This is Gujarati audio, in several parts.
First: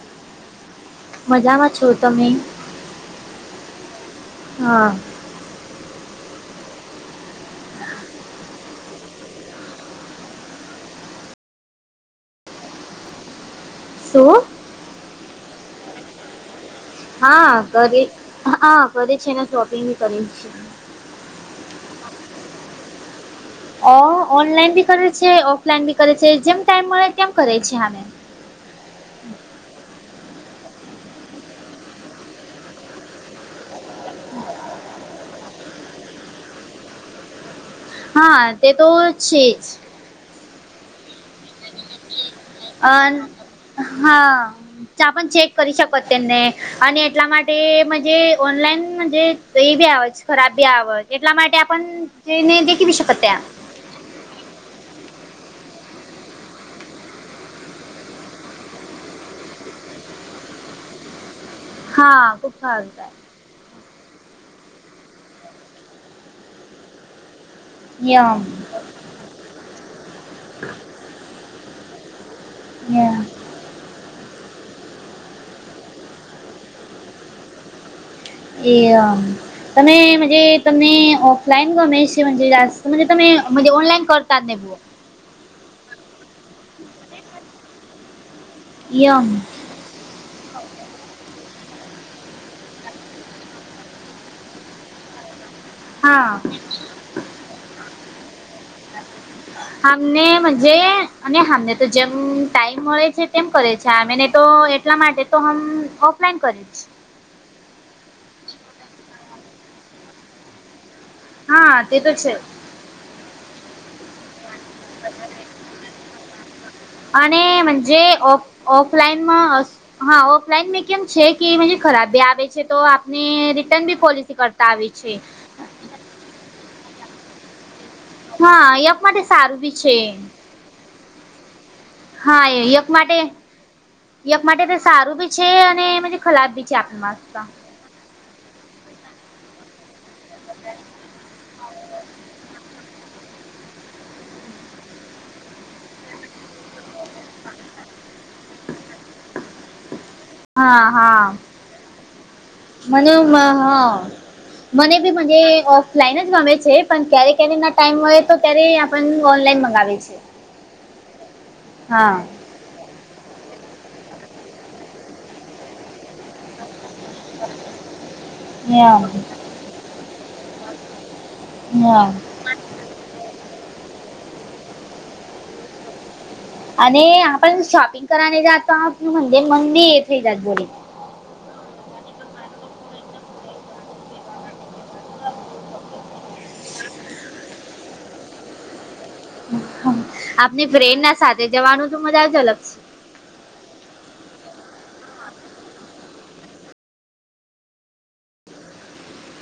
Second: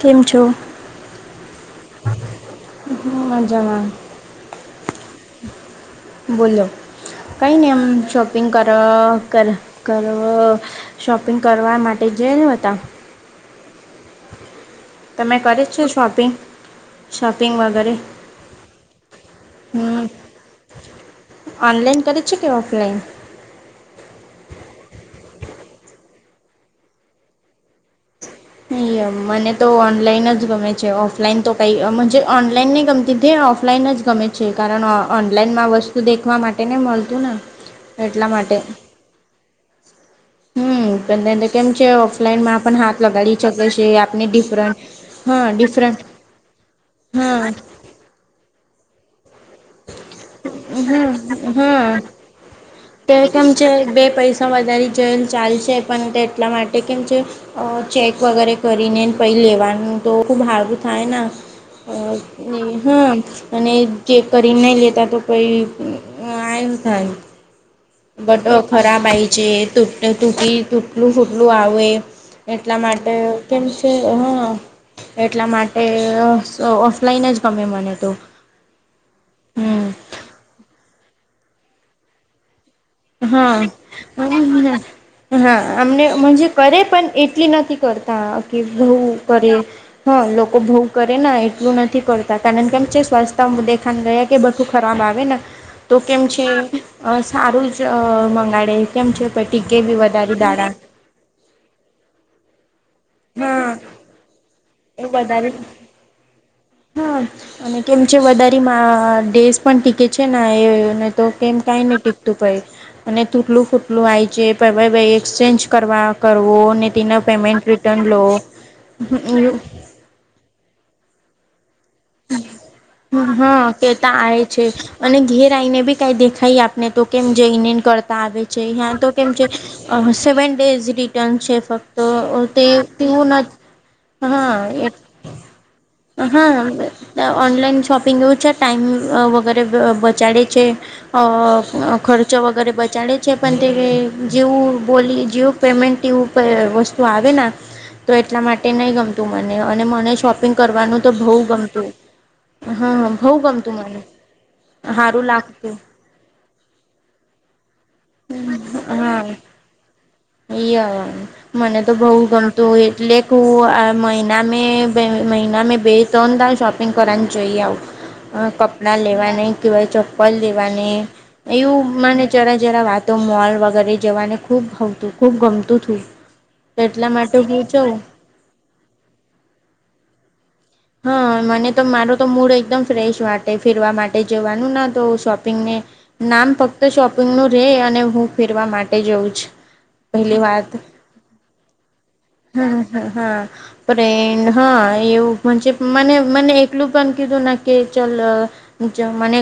કેમ છો? મજામાં છો તમે? હ અજામાં. હા. બોલો. કઈ નહીમ શોપિંગ કર કર કર. શોપિંગ કરવા માટે જ રહ્યા હતા. સું? તમે કરી જ છો શોપિંગ? શોપિંગ હા વગેરે કરે હા કરે છેને શોપિંગ હમ કરી છે. ઓનલાઈન કરે છે કે ઓફલાઈન? ઓ ઓનલાઈન બી કરે છે ઓફલાઈન બી કરે છે જેમ ટાઈમ મળે તેમ કરે છે આને. અમ મને તો ઓનલાઈન જ ગમે છે ઓફલાઈન તો કઈ ઓનલાઈનને ગમતી હતી ઓફલાઈન જ ગમે છે કારણ ઓનલાઈનમાં વસ્તુ દેખવા માટે ને મળતું ને. એટલા હા માટે તે તો છેજ. હમ પણ તો કેમ છે ઓફલાઈન માં પણ હાથ અન લગાડી શકે છે આપને હા, ડિફરન્ટ ત્યા પણ હા ચેક કરી શકો ડિફરન્ટ તેમને, અને એટલા હા માટે ઓનલાઈન તો એ બી આવેજ ખરાબ બી આવેજ હા એટલા માટે આપ જેને દેખી શક ત્યાં. જે બે પૈસા તો વધારે જેલ ચાલશે પણ તે એટલા માટે કેમ જે અ ચેક વગેરે કરીને પછી લેવાનું તો ખુબ હારું થાય ન હા ખુબ [unintelligible] સારું થાય હા અને જે કરીરીને નહી લેતા તો પહી આય થ યમ બટ ખરાબ આય છે તટ તુટી તુટલું ફૂટલું આવે એટલા માટે યમ કેમ છે હા એટલા માટે ઓફલાઈન જ ગમે મને તો એ હમ તમે મંહ્નજે તમને ઓફલાઈન ગમે છે મંહ્નજે જા મંહ્નજે તમે હા મંહ્નજે ઓનલાન કરતા તે હા અમને મંહ્નજે કરે પણ એટલી નથી કરતા કે બવ યમ કરે હા લોકો ભઉ કરેને એટલું નથી કરતા કારણ કે [unintelligible] સ્વાસ્થ્ય દેખાન ગયે એ બધું ખરાબ આવે ના તું કેમ હા છે સારું જ મંગાડે કેમ છે પ ટીકે બી આમને વધારે દાડા મજે અને હમણે તો જેમ ટાઈમ મળે છે તેમ કરે હા છે અમેને તો એટ એટલા એ માટે તો વધારે હમ ઓફલાઈન કરી હા અને કેમ છે વધારે મા ડેસ પણ ટીકે છે ને એ [unintelligible] તો કેમ હા કાઈ તે ની તો ટીકતું છે પય અને તૂટલું ફૂટલું આય જે [unintelligible] એક્સચેન્જ કરવા કરવો ને તેના અને પેમેન્ટ મંહ્નજે રિટર્ન લો ઓફ ઓફલાઈનમા હા ઓફલાઈન મે કેમ છે કે મંહ્નજે ખરાબી આવે છે તો આપને રિટર્નબી પોલિસી કરતા આવે છે. [unintelligible] કાઈ દેખાઈ આપને તો કેમ જઇનેન કરતા તા આવે છે હા અહીંયા યક તો માટે કેમ છે સારું બી સેવન ડેઝ રિટર્ન છે ફક્ત હા તે યક તે માટે હું ન એક હા માટે તે એ સારું બી છે અને મંહ્નજે ખરાબ ભી છે આપણામાં હા ઓનલાઈન શોપિંગ એવું છ ટાઈમ વગેરે વ બચાડે છે અ ખર્ચ વગેરે બચાડે છે પણ તે જેવું બોલી જેવું પેમેન્ટ એવું વસ્તુ આવે ના તો એટલા માટે નઈ ગમતું મને અને મને શોપિંગ હા કરવાનું તો હા બહું ગમતું. હા મને બહુ ગમતું હા મને મને બી સારું મંહ્નજે લાગતું અ લાઈન જ ગમે છે પણ ક્યારે ક્યારે ના ટાઈમ મળે તો ક્યારે આપન હા ઓનલાઈન મગાવે છે. મને તો બઉ હા ગણ તો એટલે કું આ મહિના મે મહિના મે બે ત્રણ દાણ શોપ પિંગ કરવાને જોઈએ આવ કપડાં હા લેવાને કેવાય ચપ્પલ લેવાને એવું મને જરા જરા વાતો મોલ વગેરે જવાને ખુબ [unintelligible] ખુબ ગમતું હતું. અને એટલા માટે આપણ હું જઉં. શોપિંગ કરાને જતા મંદે મંદી એ [unintelligible] હા મને તો મારો તો મૂડ એકદમ ફ્રેશ માટે ફેરવા માટે જવાનું ના તો શોપિંગને નામ ફક્ત શોપિંગ નું રેય અને હું ફેરવા માટે જઉં છું. આપની ફ્રેન્નના સાથે જવાનું તો મજા જ અલગ છે. હમ હા અને હા એવું મંહ્નજે મને મને એકલું પણ કીધું ના કે ચલ મને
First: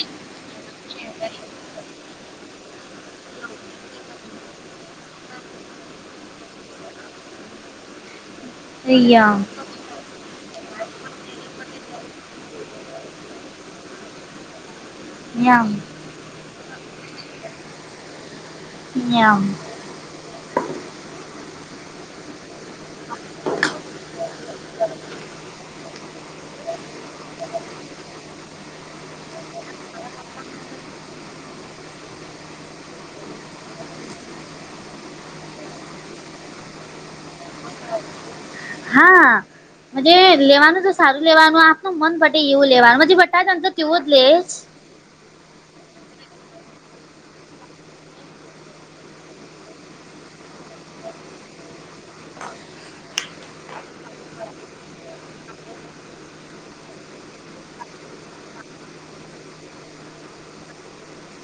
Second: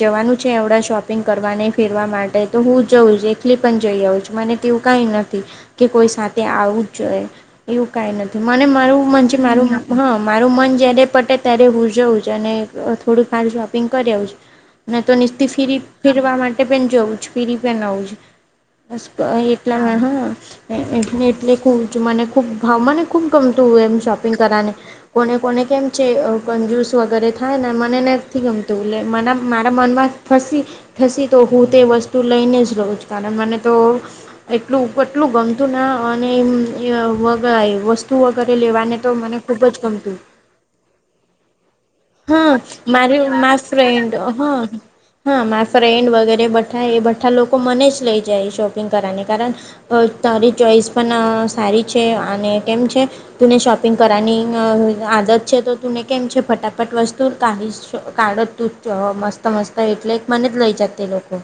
જવાનું છે એવડા શોપિંગ કરવાની ફેરવા માટે તો હું જઉં જ એકલી પણ જઇ આઉ મને તેવું કાઈ નથી કે કોઈ સાથે આવું જોઈએ. એવું કાઈ નથી મને છે મારું યમ મંહ્નજે મારું હા મારું મન જ્યારે પટે ત્યારે હું જવું જ અને થોડુંક ખાન શોપિંગ કરી આવું છું. તો નીચથી યમ ફીરી ફેરવા માટે પણ જવું છે ફીરી પણ આઉ યમ લા હા એટલે એટલે ખુબ મને ખુબ મને ખુબ ગમતું હોય એમ શોપિંગ કરવાને કોને કોને કેમ છે કંજુસો કરે થાય ને મને નથી ગમતું એટે મને મારા મનમાં ફસી થસી તો હું તે વસ્તુ લઈને જ રહું છું. કારણ મને તો એટલું પટલું ગમતું ના અને [unintelligible] [unintelligible] વગેરે લેવાને તો મને ખૂબ જ ગમતું એ લેવાનું તો સારું લેવાનું આપનું મન પટે હા એવું લેવાનું મારી મા [unintelligible] તો તેવું જ ફ્રેન્ડ લે હા હા, મારા ફ્રેન્ડ વગેરે બધા એ બઠા લોકો મને જ લઈ જાય શોપિંગ કરવાને કારણ તારી ચોઈસ પણ સારી છે, અને કેમ છે તુને શોપિંગ કરવાની આદત છે, તો તુને કેમ છે ફટાફ બટ વસ્તુ કાઢ ચ કાઢ છ મસ્ત મસ્ત એટલે મને જ લઈ જાત લોકો.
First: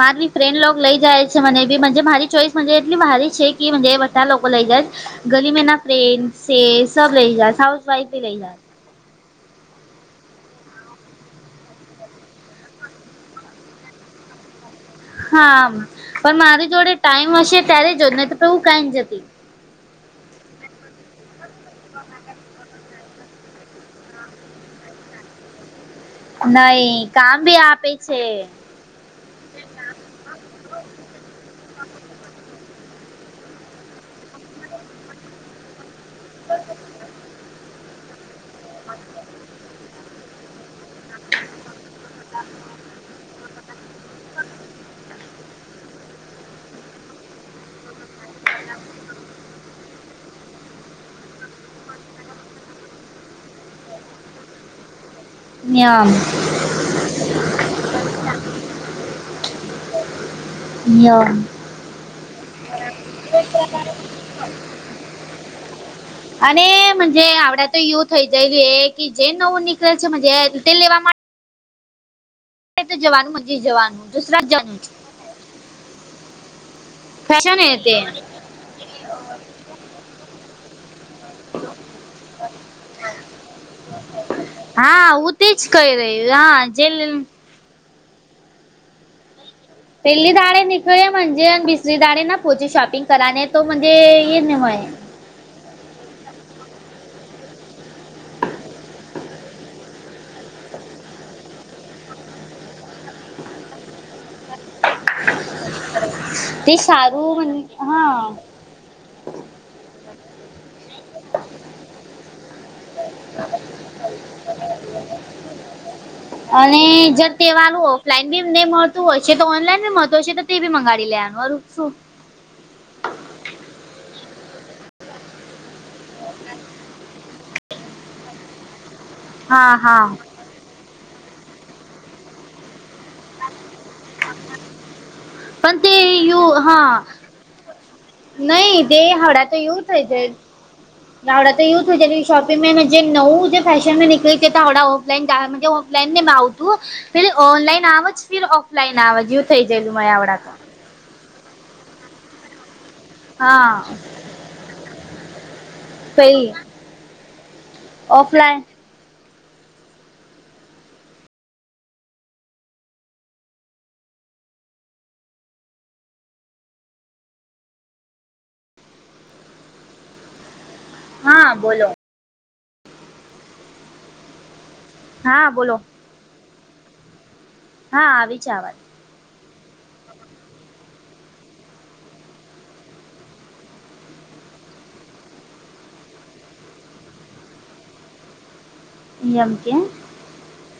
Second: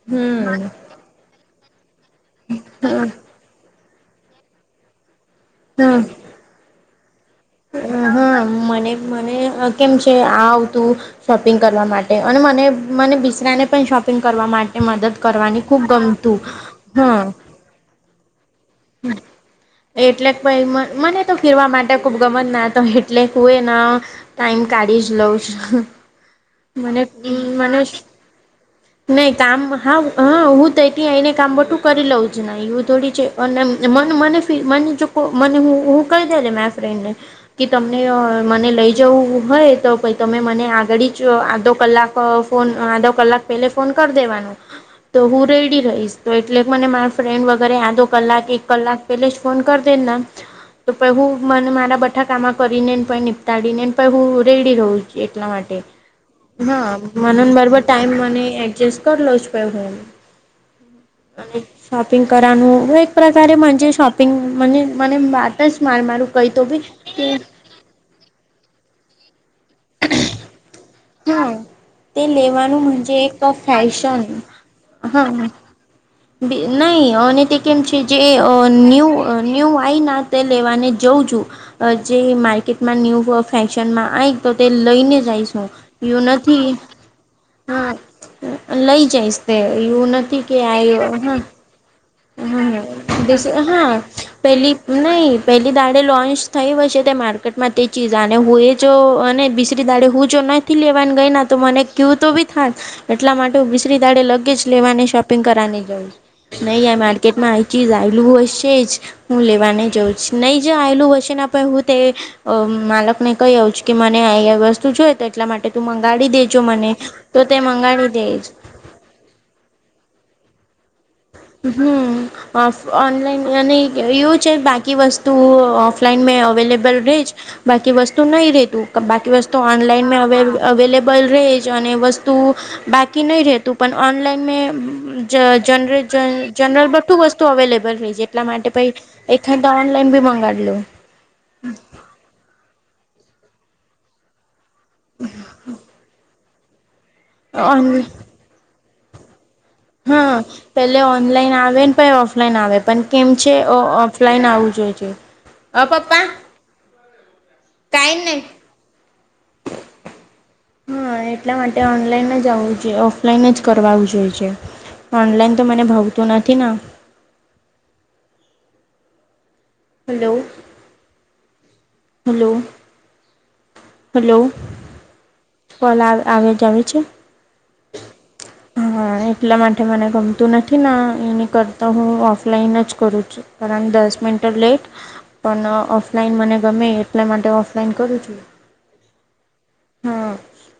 મારી ફ્રેન્ડ હમ લોગ લઈ જાય છે મને બી મારી ચોઈસ એટલી ભારી છે બધા લોકો લઈ જાઈ ગલીમેના હમ ફ્રેન્સે સબ લઈ જાઈ સા હા મને મને કેમ છે આવતું શોપિંગ કરવા માટે અને મને મને બિસરાને પણ શોપિંગ કરવા માટે મદદ હા કરવાની ખૂબ પણ ગમતું મારી જોડે હા ટાઈમ હશે ત્યારે જોજ નહી તો તો એ કઈ જતી એટલે મને તો ફીરવા માટે ખુબ ગમત ના તો એટલે હોય ના ટાઈમ કાઢી જ લઉં છ નહી કામ ભી આપે છે. નહી કામ હા હા હું તો ત્યા આવીને કામ બટું કરી લઉં જ એવું થોડી છે. અને મ મને મને મને હું કહી દે ફ્રેન્ડ ને કે તમને મને લઈ જવું હોય તો, તમે મને આગળ જ આધો કલાક ફોન આધો કલાક પે ફોન કરી દેવાનો. તો હું રેડી રહીશ, તો એટલે મને મારા ફ્રેન્ડ વગેરે આદો કલાક એક કલાક પહેલે જ ફોન કર દેને, તો પ હું મને મારા બઠાકામાં કરીને ને પ નીપતાડી ને ને પ હું રેડી રહું છું. એટલા માટે યમ હા મને બરોબર ટાઈમ મને એડજસ્ટ કરલો જ પ ફન યમ અને શોપિંગ કરાનું એક પ્રકારેજ મને શોપિંગ મને વાત જ માર મારું કઈ તો બી કે અનેજ આપડા તો એવું થઈ જયલું કે જે નવું નીકળે છે. લેવા માટે હા તે લેવાનું મજે જવાનું એક મંદિર જવાનું ફેશન દુસરા જવાનું હા નહી અને તે ફેશન એ કેમ છે જે ન્ય ન્યુ વાઈ ના તે લેવાની જાઉં છું જે માર્કેટમાં ન્યૂ ફેશનમાં અં હા હું તેજ કહી રહી હા નથી જે હા લઈ જઈશ તે એવું નથી કે આ હો વિસરીાર [inaudible] હા દ હા પેલી મળે નહી પહેલી દાળે લોન્ચ થઈ હય છે તે માર્કેટમાં તે ચીઝ અને હું એ જો અને બીસરી દાળે હું જો નહી થી લેવાની ગઈ ના તો મને કવું તો બી થા જ એટલા માટે હું બિસરી દાળે લગેજ લેવાને શોપિંગ કરવાની જોઉં. તે નહી આ સારું માર્કેટમાં આ ચીજ હા આવેલું હોય છે જ હું લેવાને જાઉં છુ નહીં જ આવેલું વશેના પર હું તે અ માલક ને કહી આવઉ છે કે મને અ વસ્તુ જોઈ તો એટલા માટે તું મંગાડી દેજો અને મને. જર તો તે વાળું મંગાવડું દે ઓફલાઈન બી જ નહી મળતું હોય છે તો ઓનલાઈન મહત્વ છે. [inaudible] મંગાડી લે હમ ફ ઓનલાઈન અને એવું છે બાકી વસ્તુ ઓફલાઈન મેં અવેલેબલ રહે જ બાકી વસ્તુ નહી રેતું બાકી વસ્તુ હા હા ઓનલાઈન હવે અવેલેબલ રે જ અને વસ્તુ બાકી નહીં રહેતું પણ ઓનલાઈન મેં જ પણ તે જનર યુ જનરલ હા બધું વસ્તુ અવેલેબલ રહી જ એટલા માટે નહી પ તે એા તો ઓનલાઈન ભી મંગાડલું. નાવડા થી યુદ્ધ જેની શોપિંગ મેં મુજે નવું જ ફેેશન નીકળી કે થોડા ઓફલાઈન ઓફલાઈન ને મે આવતું પે ઓનલાઈન આમ જ ફીર ઓફલાઈન આવા જો હા પેલે ઓનલાઈન આવે ને પે ઓફલાઈન આવે પણ કેમ છે ઓ ઓ હા ઓફલાઈન આવું જોઈ ઓ અ પપ્પા કાઈ નહી ઓફલાઇન હા એટલા માટે ઓનલાઈન જ આવું જોઈએ ઓફલાઈન જ કરવા જોઈ છે. ઓનલાઈન તો મને ભવતું નથી ના. હલો હા બોલો. હેલો. હલો હા બોલો કોલ આવે આવે જ આવી છે. હા આવી છે આવાત. હા એટલા માટે મને ગમતું નથી ના એની કરતા હું ઓફલાઈન જ કરું છું. કારણ દસ મનન્ટ લેટ. પણ ઓફલાઈન મને ગમે એટલા માટે ઓફલાઈન કરું છું. એમ કે હમ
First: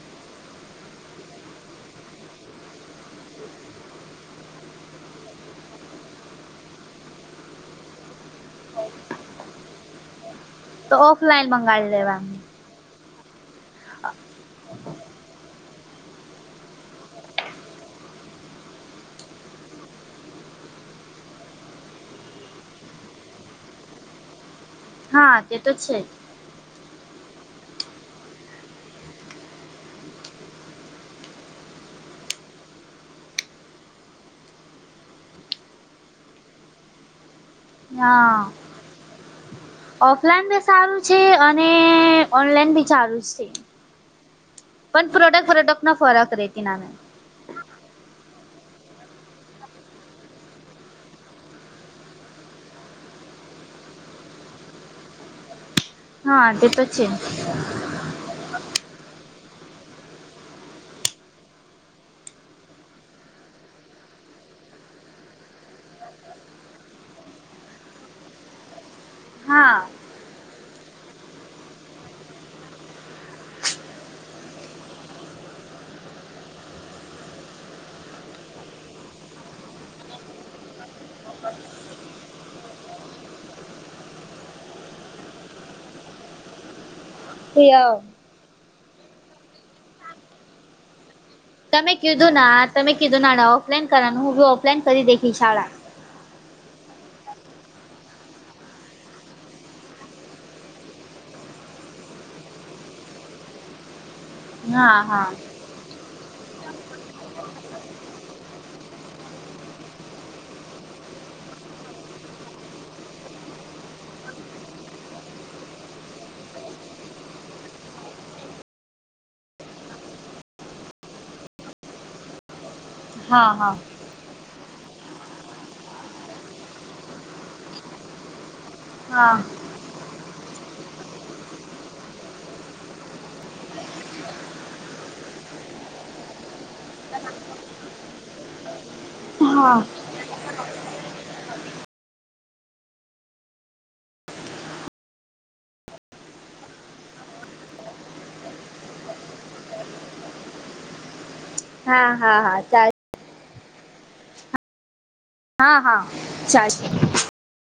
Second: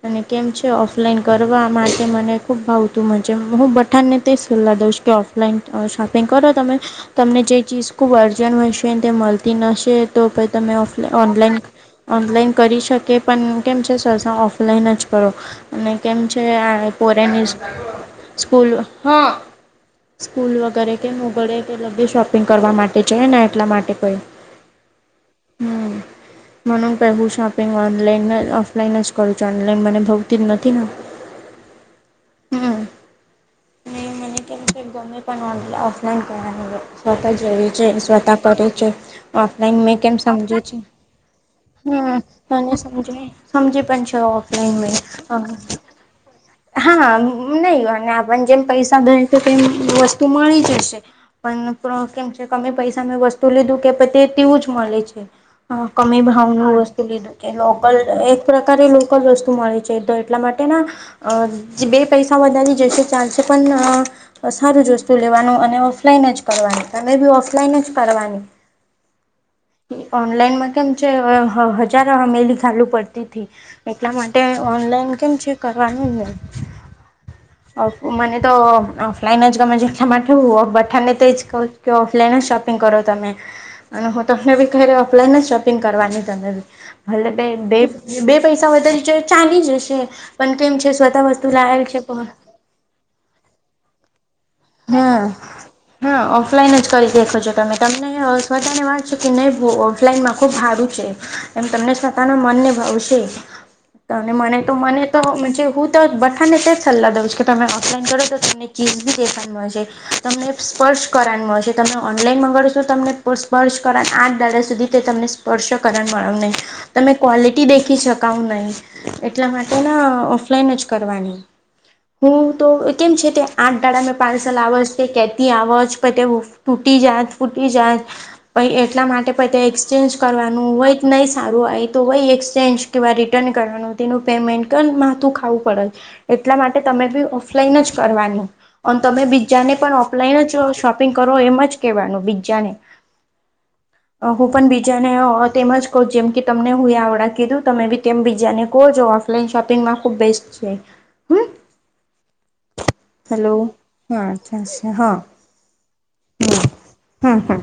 અને કેમ છે ઓફલાઈન કરવા માટે મને ખુબ ભાવતું મજમા હું બધા ને તે સોલ્લા દઈશ કે ઓફ. ઓનલાઈન શોપિંગ કરો તમે તમને જે ચીઝ ખૂબ જણ મશીન તે મળતી નશે તો ભઈ તમે તો ઓફલા ઓફલાઈન ઓનલાઈન મંગાવી લેવાનું ઓનલાઈન કરી શકે. પણ કેમ છે સરસ ઓફલાઈન જ કરો. અને કેમ છે આર ફોરેનીશ સ્કૂલ હ. સ્કૂલ વગેરે કે મોગળે કે લબી શોપિંગ કરવા માટે છે ને એટલા માટે કોઈ. હા તે તો છે જ. મને કહેવું શોપિંગ ઓનલાઈન ઓફલાઈન જ કરું છ ઓનલાઈન મને ગમતી જ નથી ને. હમ તે ગમે પણ ઓન ઓફલાઈન કર સ્વત જરૂરી છે જ સ્વેતા હા પટેલ છે. ઓફલાઈન મેં કેમ ઓફલાઈન સમજે બી છે સારું અને હમ મને ઓનલાઈન બી સમજે સારું જ છે સમજી પણ છે ઓફલાઈન મે પણ પ્રોડક્ટ ફોડક્ટ ન ફરક રહેતી નામ. હા નહી અને આપને જેમ પૈસા દઈ તો તેમ વસ્તુ મળી જશે. પણ ક્રો કેમ છે તમે પૈસા મેં વસ્તુ લીધું કે તે તેવું જ મળે છે. હા કમે હા ભાવ તે નનું તો વસતુ છે લીઘું કે લો. પલ એક પ્રકારે લોકલ વસ્તુ મળે છે તો એટલા માટે ના. અ જે બે પૈસા વધાારે જશે ચાલશે પણ ન. બ સારું જ વસ્તુ લેવાનું અને ઓફલાઈન જ કરવાનું તમે બી ઓફલાઈન જ કરવાની હા ઓનલાઈન માં કેમ છે હજાર અમેલી ખાલુ પડતી હતીથી. એટલા માટે ઓનલાઈન કેમ છે કરવાનું નહી. મને તો અ ઓફલાઈન જ ગમેજ એટલા માટે હું બઘાને તે જ કું કે ઓફલાઈન જ શોપિંગ કરો તમે. અને હું તમને બી કહી રહ્યો ઓફલાઈન શોપિંગ કરવાની તમે બી. હલે બે તે બે બે પૈસા વધારે છે ચ ચાલી જશે પણ કેમ છે સ્વતા વ તમે કીધું ના તમે કીધું ના ના ઓફલાઈન કરવાનું હું. ઓફલાઈન કરી હમ દેખી શાળા હા ઓફલાઈન જ કરી દેખો છો તમે તમને સ્વતાને વાંચ છો કે નહી ભ ઓફલાઈન માં ખુબ સારું છે. એમ તમને સ્તાના મન ને ભાવશે. [inaudible] તને મને તો હા મને તો હા હું. તો બઠાને તે જ સલાહ દઉં છે કે તમે ઓફલાઈન કરો તો તમને ચીઝ બી કેફાઈન મળશે, તમને સ્પર્શ કરનું મળશે તમે ઓનલાઈન મગાવડો છો તમને સ્પર્શ કર આઠ દાડા સુધી તે તમને સ્પર્શ કરણ મળવ નહી તમે ક્વોલિટી દેખી શકાવ નહી એટલા માટે ના ઓફલાઈન જ કરવાની હું તો કેમ છે, તે હા હા આઠ પાર્સલ આવજ તે કેતી આવજ પતે ટૂટી જાત ફૂટી જાત પ એટલા માટે હા પ ચેન્જ કરવાનું હોય નહીં સારું આવેય તો હોય એક્સચેન્જ કેવા રિટર્ન કરવાનું, તેનું પેમેન્ટ માથું ખાવું પડે એટલા માટે તમે બી ઓફલાઈન જ કરવાનું, અને તમે બીજાને હા પણ ઓફલાઈન જ શોપિંગ કરો એમ જ કહેવાનું બીજાને [inaudible] હું પણ બીજાને તેમજ કવ જેમ કે તમને હું આવડા કીધું તમે બી તેમ બીજાને કહો જો ઓનલાઈન શોપિંગમાં ખુબ બેસ્ટ છે, હમ હા હા હા ચાલ હલો [unintelligible] હા, હા ચ હમ્મ હા